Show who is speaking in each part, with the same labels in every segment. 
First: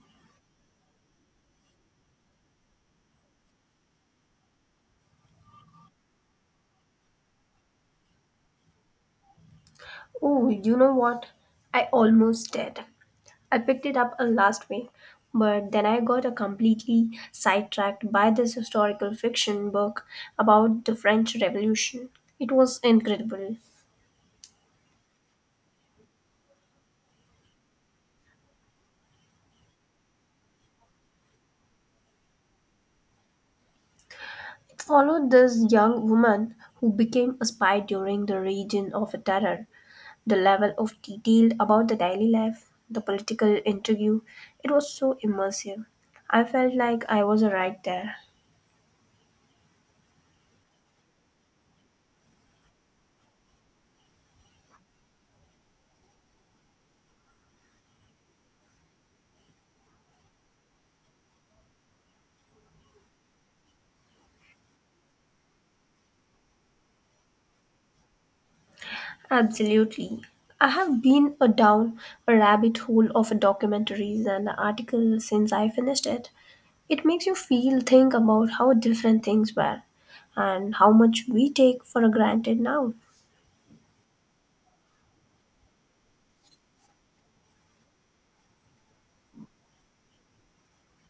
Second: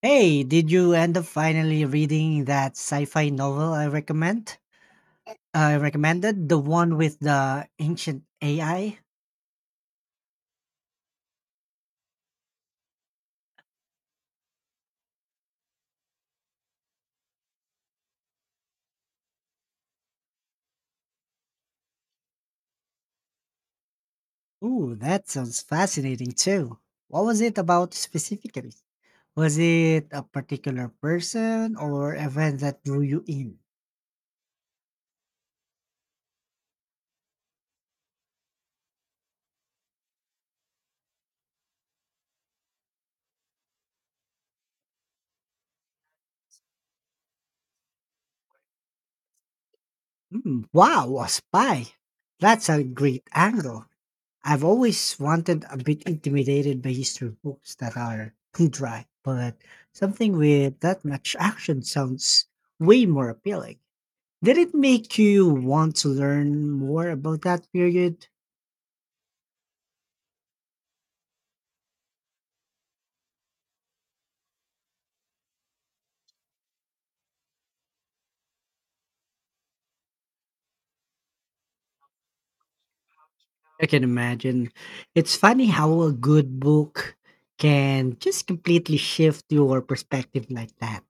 Speaker 1: Hey, did you end up finally reading that sci-fi novel I recommend? I recommended the one with the ancient AI.
Speaker 2: Oh, you know what? I almost did. I picked it up last week, but then I got a completely sidetracked by this historical fiction book about the French Revolution. It was incredible.
Speaker 1: Ooh, that sounds fascinating too. What was it about specifically? Was it a particular person or event that drew you in?
Speaker 2: It followed this young woman who became a spy during the region of terror. The level of detail about the daily life, the political intrigue, it was so immersive. I felt like I was right there.
Speaker 1: Hmm, wow, a spy. That's a great angle. I've always wanted a bit intimidated by history books that are dry, but something with that much action sounds way more appealing. Did it make you want to learn more about that period?
Speaker 2: Absolutely. I have been a down a rabbit hole of documentaries and articles since I finished it. It makes you feel think about how different things were and how much we take for granted now.
Speaker 1: I can imagine. It's funny how a good book can just completely shift your perspective like that.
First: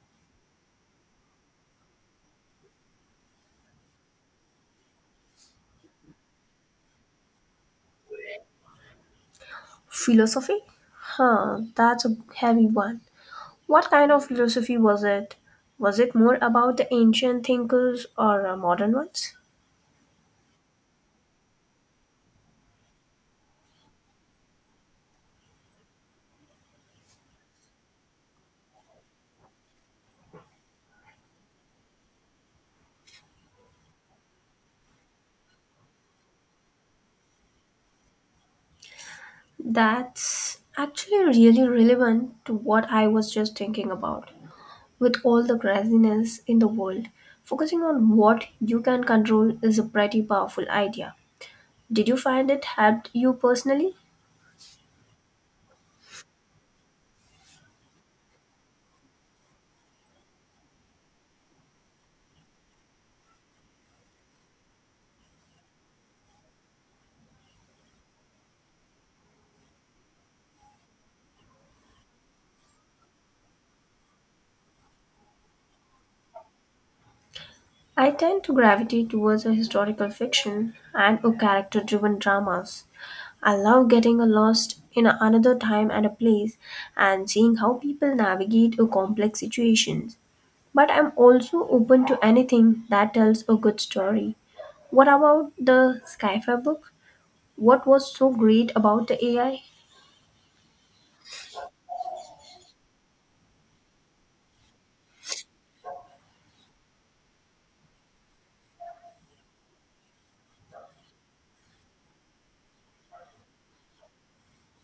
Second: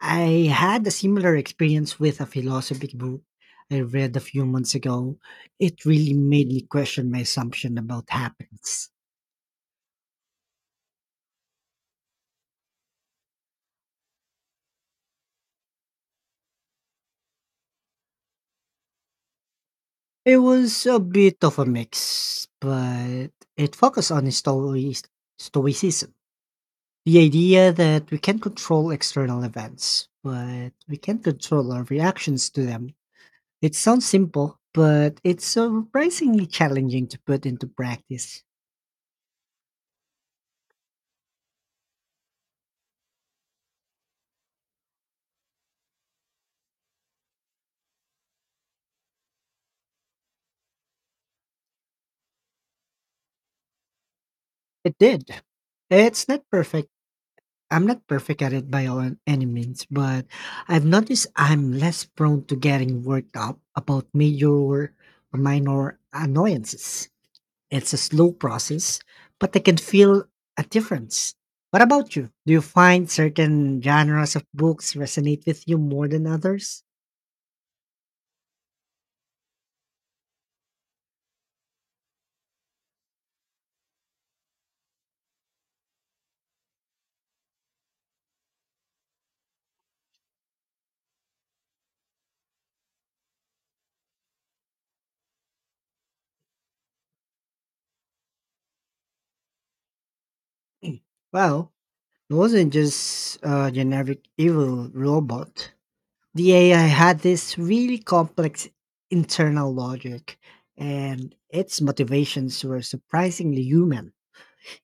Speaker 1: I had a similar experience with a philosophy book I read a few months ago. It really made me question my assumption about happiness.
Speaker 2: Philosophy? Huh, that's a heavy one. What kind of philosophy was it? Was it more about the ancient thinkers or modern ones?
Speaker 1: It was a bit of a mix, but it focused on stoicism. The idea that we can control external events, but we can control our reactions to them. It sounds simple, but it's surprisingly challenging to put into practice.
Speaker 2: That's actually really relevant to what I was just thinking about. With all the craziness in the world, focusing on what you can control is a pretty powerful idea. Did you find it helped you personally?
Speaker 1: It did. It's not perfect. I'm not perfect at it by all any means, but I've noticed I'm less prone to getting worked up about major or minor annoyances. It's a slow process, but I can feel a difference. What about you? Do you find certain genres of books resonate with you more than others?
Speaker 2: I tend to gravitate towards a historical fiction and a character driven dramas. I love getting lost in another time and a place and seeing how people navigate a complex situations. But I'm also open to anything that tells a good story. What about the sci-fi book? What was so great about the AI?
Speaker 1: Well, it wasn't just a generic evil robot. The AI had this really complex internal logic, and its motivations were surprisingly human.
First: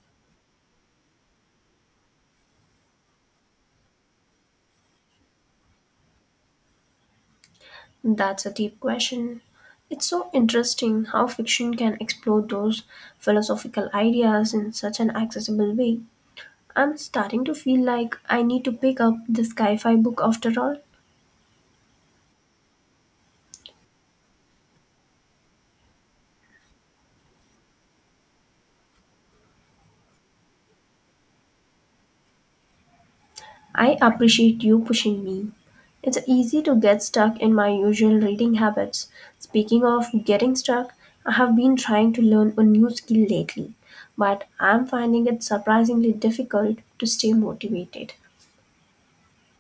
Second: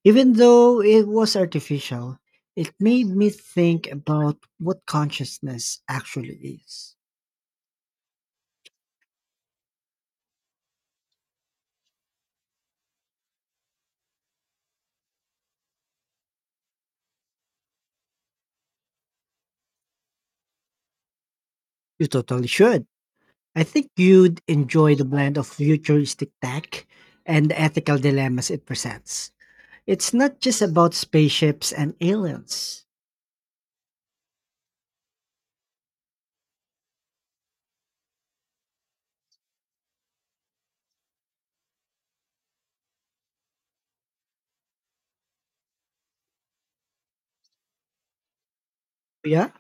Speaker 1: Even though it was artificial, it made me think about what consciousness actually is.
Speaker 2: That's a deep question. It's so interesting how fiction can explore those philosophical ideas in such an accessible way. I'm starting to feel like I need to pick up the sci fi book after all.
Speaker 1: You totally should. I think you'd enjoy the blend of futuristic tech and the ethical dilemmas it presents. It's not just about spaceships and aliens.
Speaker 2: I appreciate you pushing me. It's easy to get stuck in my usual reading habits. Speaking of getting stuck, I have been trying to learn a new skill lately, but I'm finding it surprisingly difficult to stay motivated.
Speaker 1: Yeah?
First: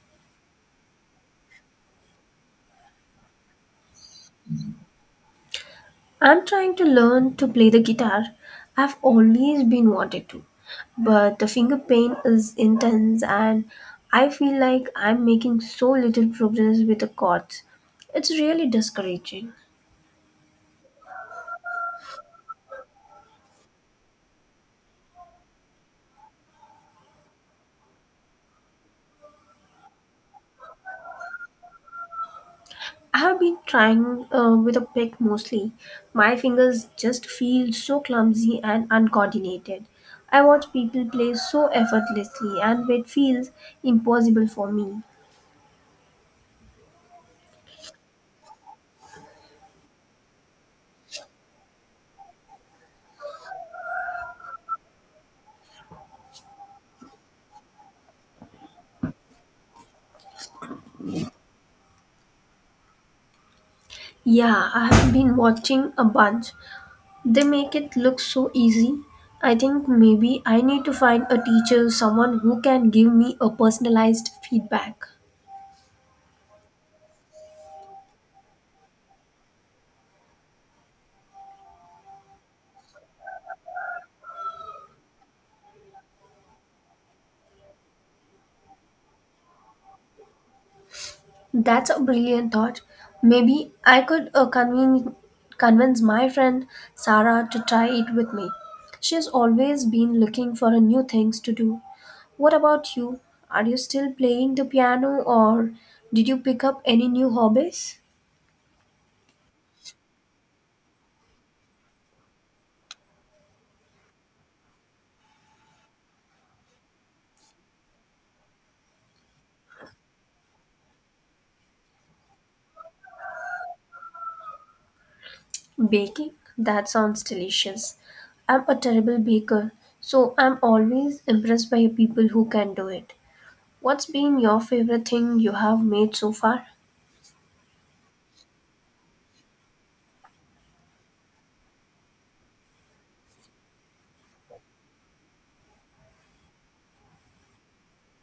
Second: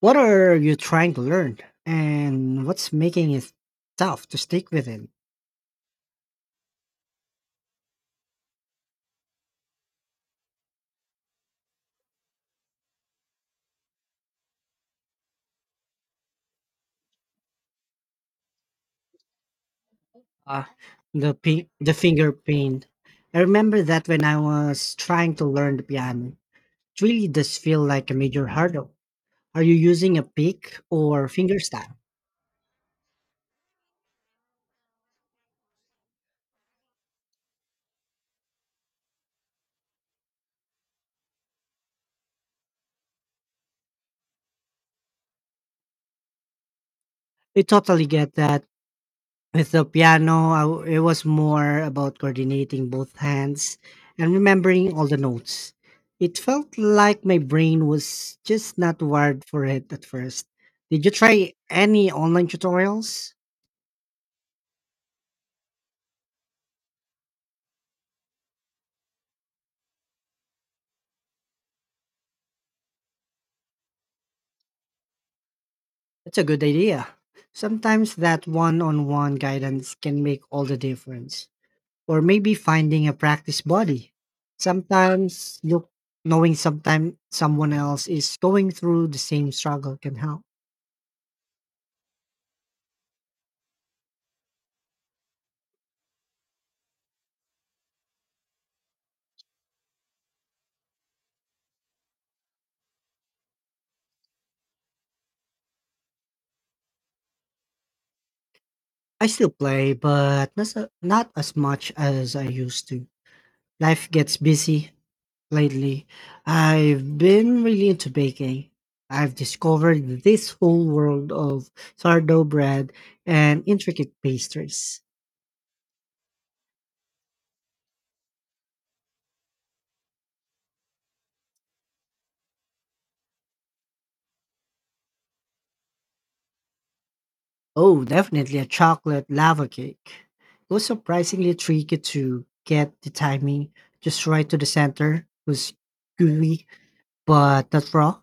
Speaker 1: What are you trying to learn? And what's making it tough to stick within?
Speaker 2: I'm trying to learn to play the guitar. I've always been wanted to, but the finger pain is intense and I feel like I'm making so little progress with the chords. It's really discouraging.
Speaker 1: Uh, the, the finger pain. I remember that when I was trying to learn the piano, it really does feel like a major hurdle. Are you using a pick or finger style?
Speaker 2: I have been trying with a pick mostly. My fingers just feel so clumsy and uncoordinated. I watch people play so effortlessly and it feels impossible for me.
Speaker 1: I totally get that. With the piano, I w it was more about coordinating both hands and remembering all the notes. It felt like my brain was just not wired for it at first. Did you try any online tutorials?
Speaker 2: Yeah, I have been watching a bunch. They make it look so easy. I think maybe I need to find a teacher, someone who can give me a personalized feedback.
Speaker 1: That's a good idea. Sometimes that one on one guidance can make all the difference. Or maybe finding a practice body. Sometimes look knowing sometime someone else is going through the same struggle can help.
Speaker 2: That's a brilliant thought. Maybe I could convince my friend Sarah to try it with me. She's always been looking for a new things to do. What about you? Are you still playing the piano or did you pick up any new hobbies?
Speaker 1: I still play, but not as much as I used to. Life gets busy lately. I've been really into baking. I've discovered this whole world of sourdough bread and intricate pastries.
Speaker 2: Baking? That sounds delicious. I'm a terrible baker, so I'm always impressed by people who can do it. What's been your favorite thing you have made so far?
Speaker 1: Oh, definitely a chocolate lava cake. It was surprisingly tricky to get the timing just right to the center. It was gooey, but not raw.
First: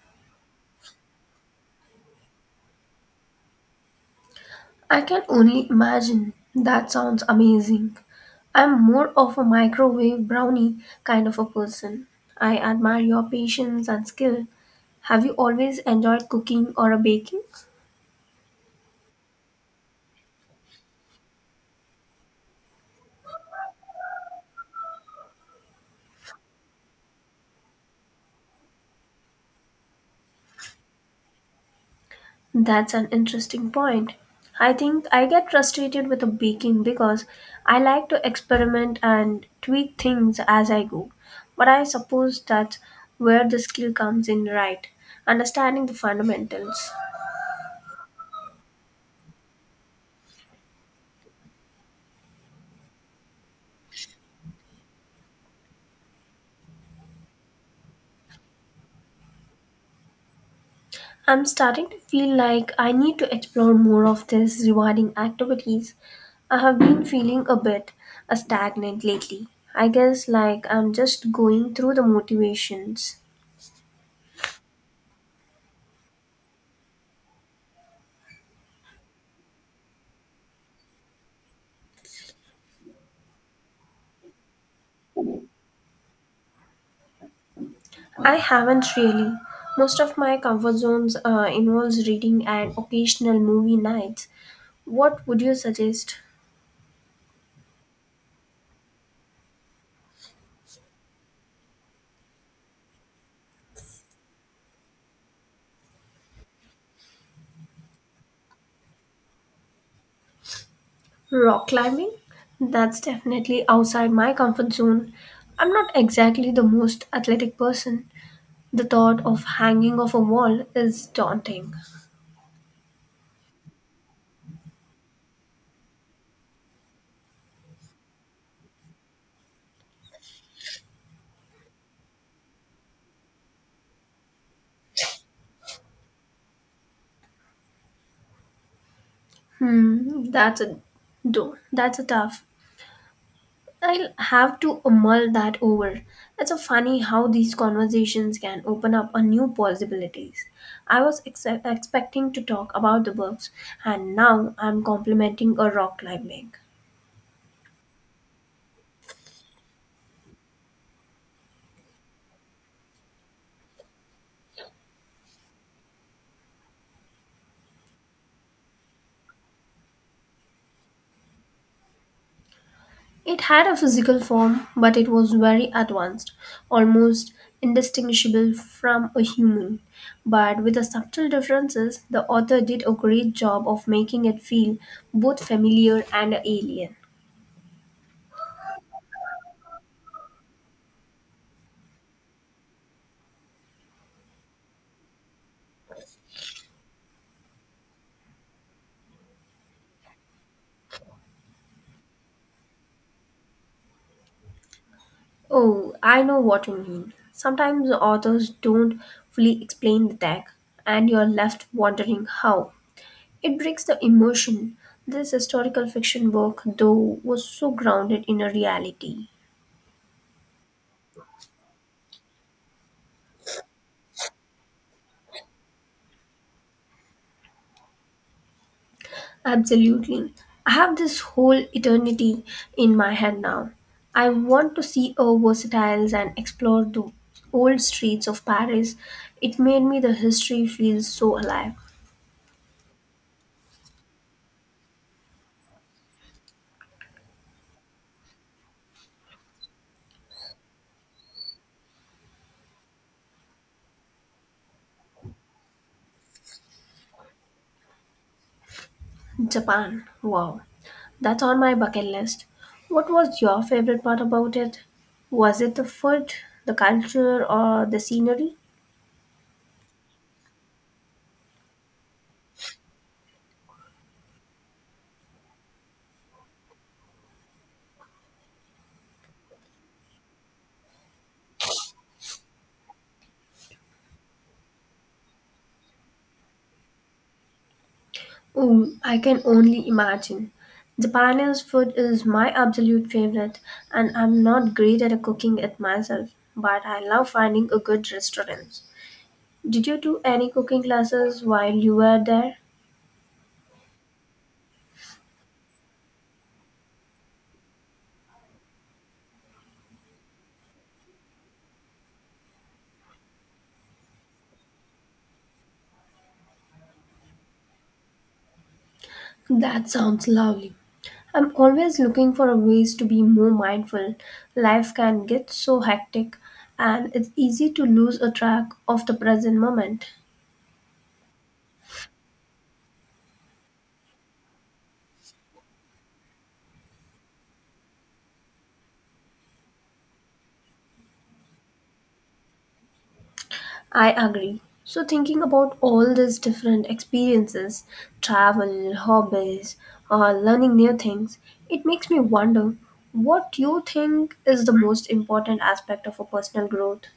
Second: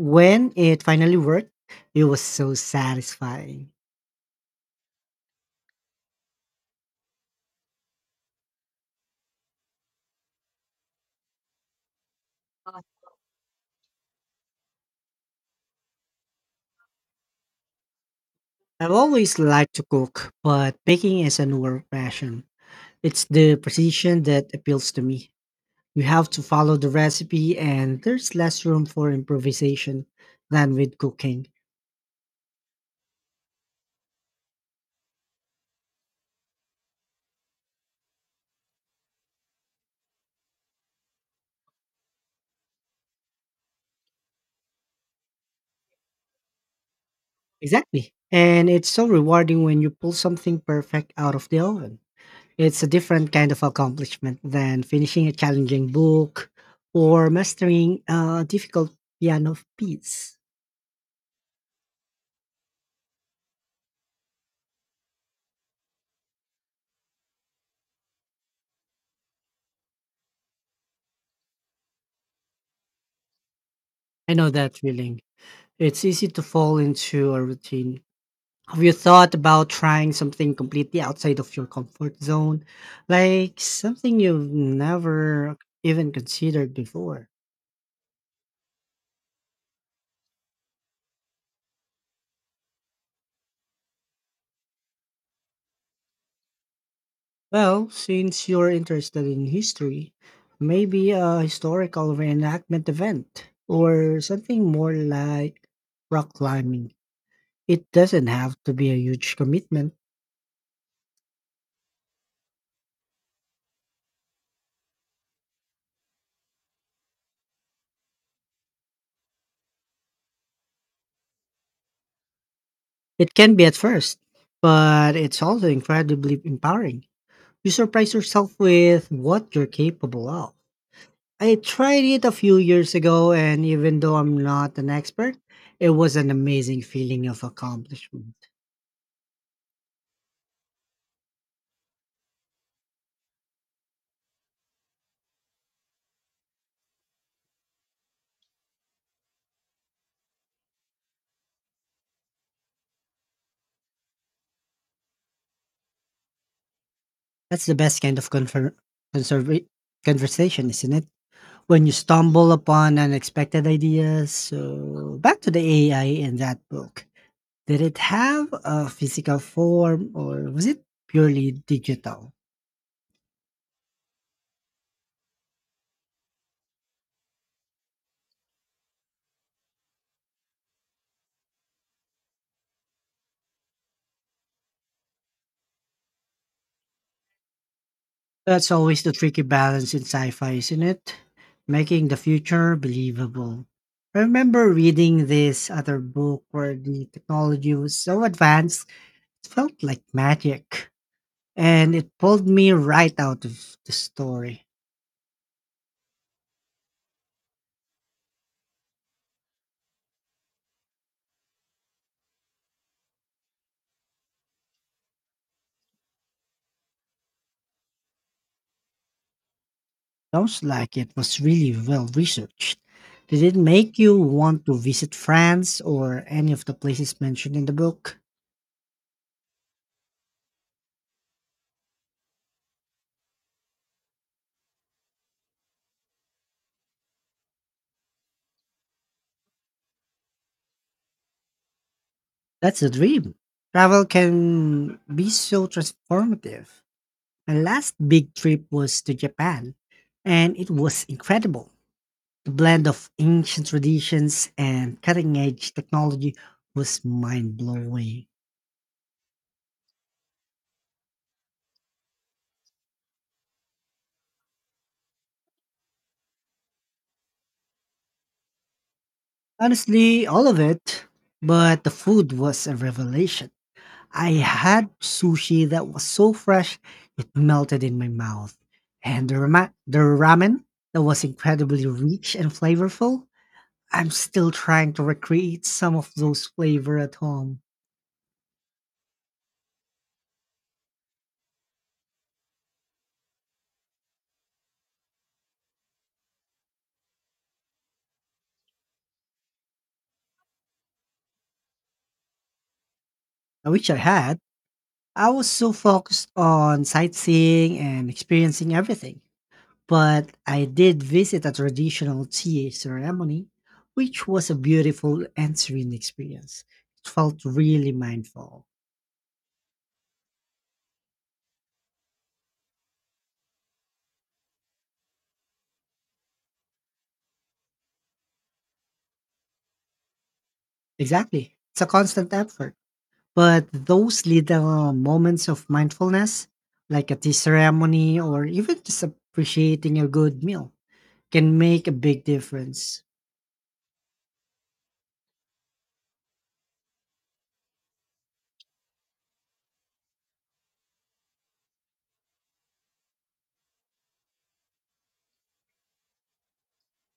Speaker 1: When it finally worked, it was so satisfying.
Speaker 2: I can only imagine. That sounds amazing. I'm more of a microwave brownie kind of a person. I admire your patience and skill. Have you always enjoyed cooking or baking?
Speaker 1: I've always liked to cook, but baking is a newer passion. It's the precision that appeals to me. You have to follow the recipe, and there's less room for improvisation than with cooking.
Speaker 2: That's an interesting point. I think I get frustrated with the baking because I like to experiment and tweak things as I go. But I suppose that's where the skill comes in, right? Understanding the fundamentals.
Speaker 1: Exactly. And it's so rewarding when you pull something perfect out of the oven. It's a different kind of accomplishment than finishing a challenging book or mastering a difficult piano piece.
Speaker 2: I'm starting to feel like I need to explore more of these rewarding activities. I have been feeling a bit stagnant lately. I guess like I'm just going through the motivations.
Speaker 1: I know that feeling. It's easy to fall into a routine. Have you thought about trying something completely outside of your comfort zone? Like something you've never even considered before?
Speaker 2: I haven't really. Most of my comfort zones involves reading and occasional movie nights. What would you suggest?
Speaker 1: Well, since you're interested in history, maybe a historical reenactment event or something more like rock climbing. It doesn't have to be a huge commitment.
Speaker 2: Rock climbing? That's definitely outside my comfort zone. I'm not exactly the most athletic person. The thought of hanging off a wall is daunting.
Speaker 1: It can be at first, but it's also incredibly empowering. You surprise yourself with what you're capable of. I tried it a few years ago, and even though I'm not an expert, it was an amazing feeling of accomplishment.
Speaker 2: Hmm, that's a do. That's a tough. I'll have to mull that over. It's so funny how these conversations can open up a new possibilities. I was expecting to talk about the books, and now I'm complimenting a rock climbing.
Speaker 1: That's the best kind of conserva- conversation, isn't it? When you stumble upon unexpected ideas. So, back to the AI in that book. Did it have a physical form or was it purely digital?
Speaker 2: It had a physical form, but it was very advanced, almost indistinguishable from a human. But with the subtle differences, the author did a great job of making it feel both familiar and alien.
Speaker 1: That's always the tricky balance in sci-fi, isn't it? Making the future believable. I remember reading this other book where the technology was so advanced, it felt like magic. And it pulled me right out of the story.
Speaker 2: Oh, I know what you mean. Sometimes authors don't fully explain the tag, and you're left wondering how. It brings the emotion. This historical fiction book, though, was so grounded in a reality.
Speaker 1: Sounds like it was really well researched. Did it make you want to visit France or any of the places mentioned in the book?
Speaker 2: Absolutely. I have this whole eternity in my head now. I want to see our versatiles and explore the old streets of Paris. It made me the history feels so alive.
Speaker 1: That's a dream. Travel can be so transformative. My last big trip was to Japan, and it was incredible. The blend of ancient traditions and cutting edge technology was mind blowing.
Speaker 2: Japan. Wow. That's on my bucket list. What was your favorite part about it? Was it the food, the culture, or the scenery?
Speaker 1: Honestly, all of it, but the food was a revelation. I had sushi that was so fresh it melted in my mouth, and the ramen that was incredibly rich and flavorful. I'm still trying to recreate some of those flavor at home.
Speaker 2: Ooh, I can only imagine. Japanese food is my absolute favorite, and I'm not great at cooking it myself, but I love finding a good restaurant. Did you do any cooking classes while you were there?
Speaker 1: I wish I had. I was so focused on sightseeing and experiencing everything. But I did visit a traditional tea ceremony, which was a beautiful and serene experience. It felt really mindful.
Speaker 2: That sounds lovely. I'm always looking for ways to be more mindful. Life can get so hectic and it's easy to lose a track of the present moment.
Speaker 1: Exactly. It's a constant effort. But those little moments of mindfulness, like a tea ceremony or even just appreciating a good meal, can make a big difference.
Speaker 2: I agree. So, thinking about all these different experiences travel, hobbies, or learning new things it makes me wonder what you think is the most important aspect of a personal growth.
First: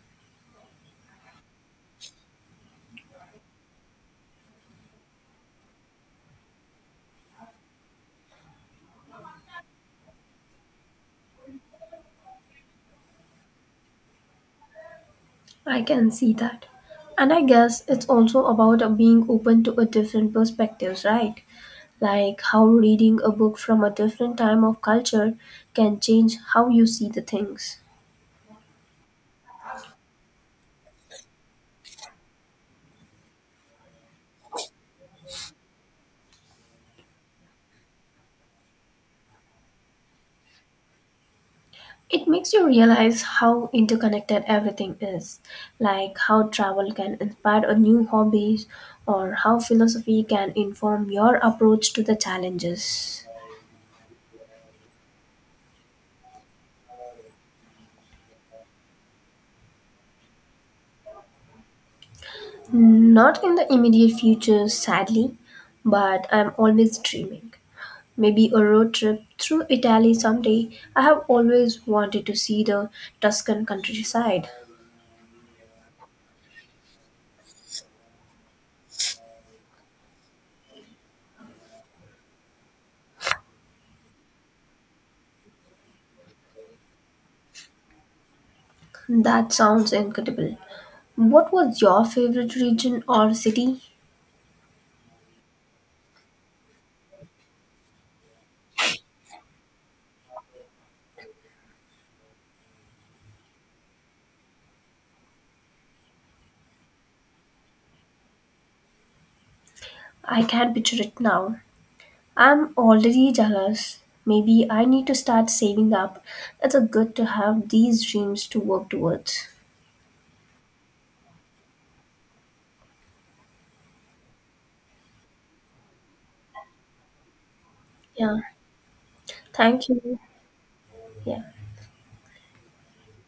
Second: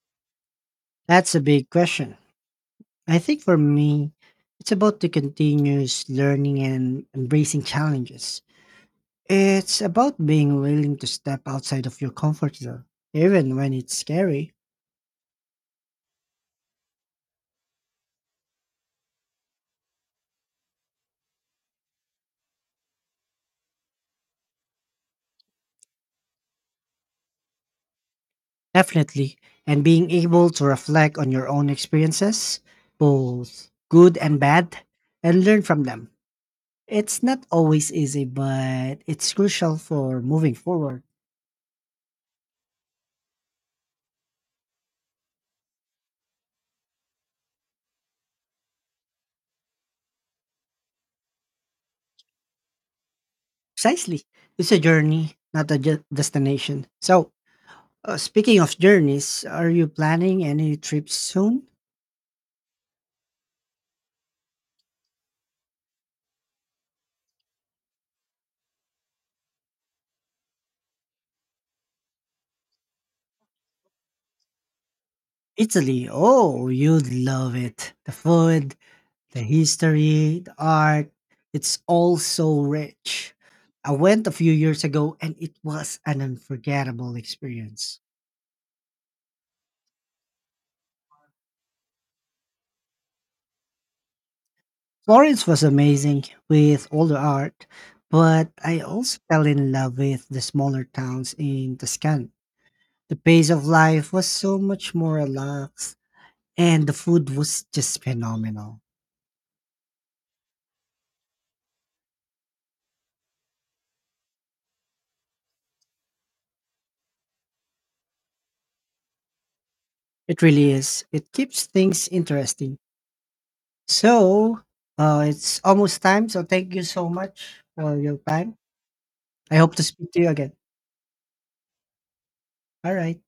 Speaker 1: That's a big question. I think for me, it's about the continuous learning and embracing challenges. It's about being willing to step outside of your comfort zone, even when it's scary.
Speaker 2: I can see that. And I guess it's also about being open to a different perspectives, right? Like how reading a book from a different time of culture can change how you see the things.
Speaker 1: Definitely. And being able to reflect on your own experiences, both good and bad, and learn from them. It's not always easy, but it's crucial for moving forward.
Speaker 2: It makes you realize how interconnected everything is, like how travel can inspire a new hobbies or how philosophy can inform your approach to the challenges.
Speaker 1: Precisely. It's a journey, not a destination. So, speaking of journeys, are you planning any trips soon?
Speaker 2: Not in the immediate future, sadly, but I'm always dreaming. Maybe a road trip through Italy someday. I have always wanted to see the Tuscan countryside.
Speaker 1: Italy. Oh, you'd love it. The food, the history, the art. It's all so rich. I went a few years ago and it was an unforgettable experience.
Speaker 2: That sounds incredible. What was your favorite region or city?
Speaker 1: Florence was amazing with all the art, but I also fell in love with the smaller towns in Tuscany. The pace of life was so much more relaxed, and the food was just phenomenal.
Speaker 2: I can't picture it now. I'm already jealous. Maybe I need to start saving up. It's a good to have these dreams to work towards.
Speaker 1: It really is. It keeps things interesting. So, it's almost time. So, thank you so much for your
Speaker 2: Yeah.
Speaker 1: time. I hope to
Speaker 2: Thank
Speaker 1: speak
Speaker 2: you.
Speaker 1: to you again.
Speaker 2: Yeah.
Speaker 1: All right.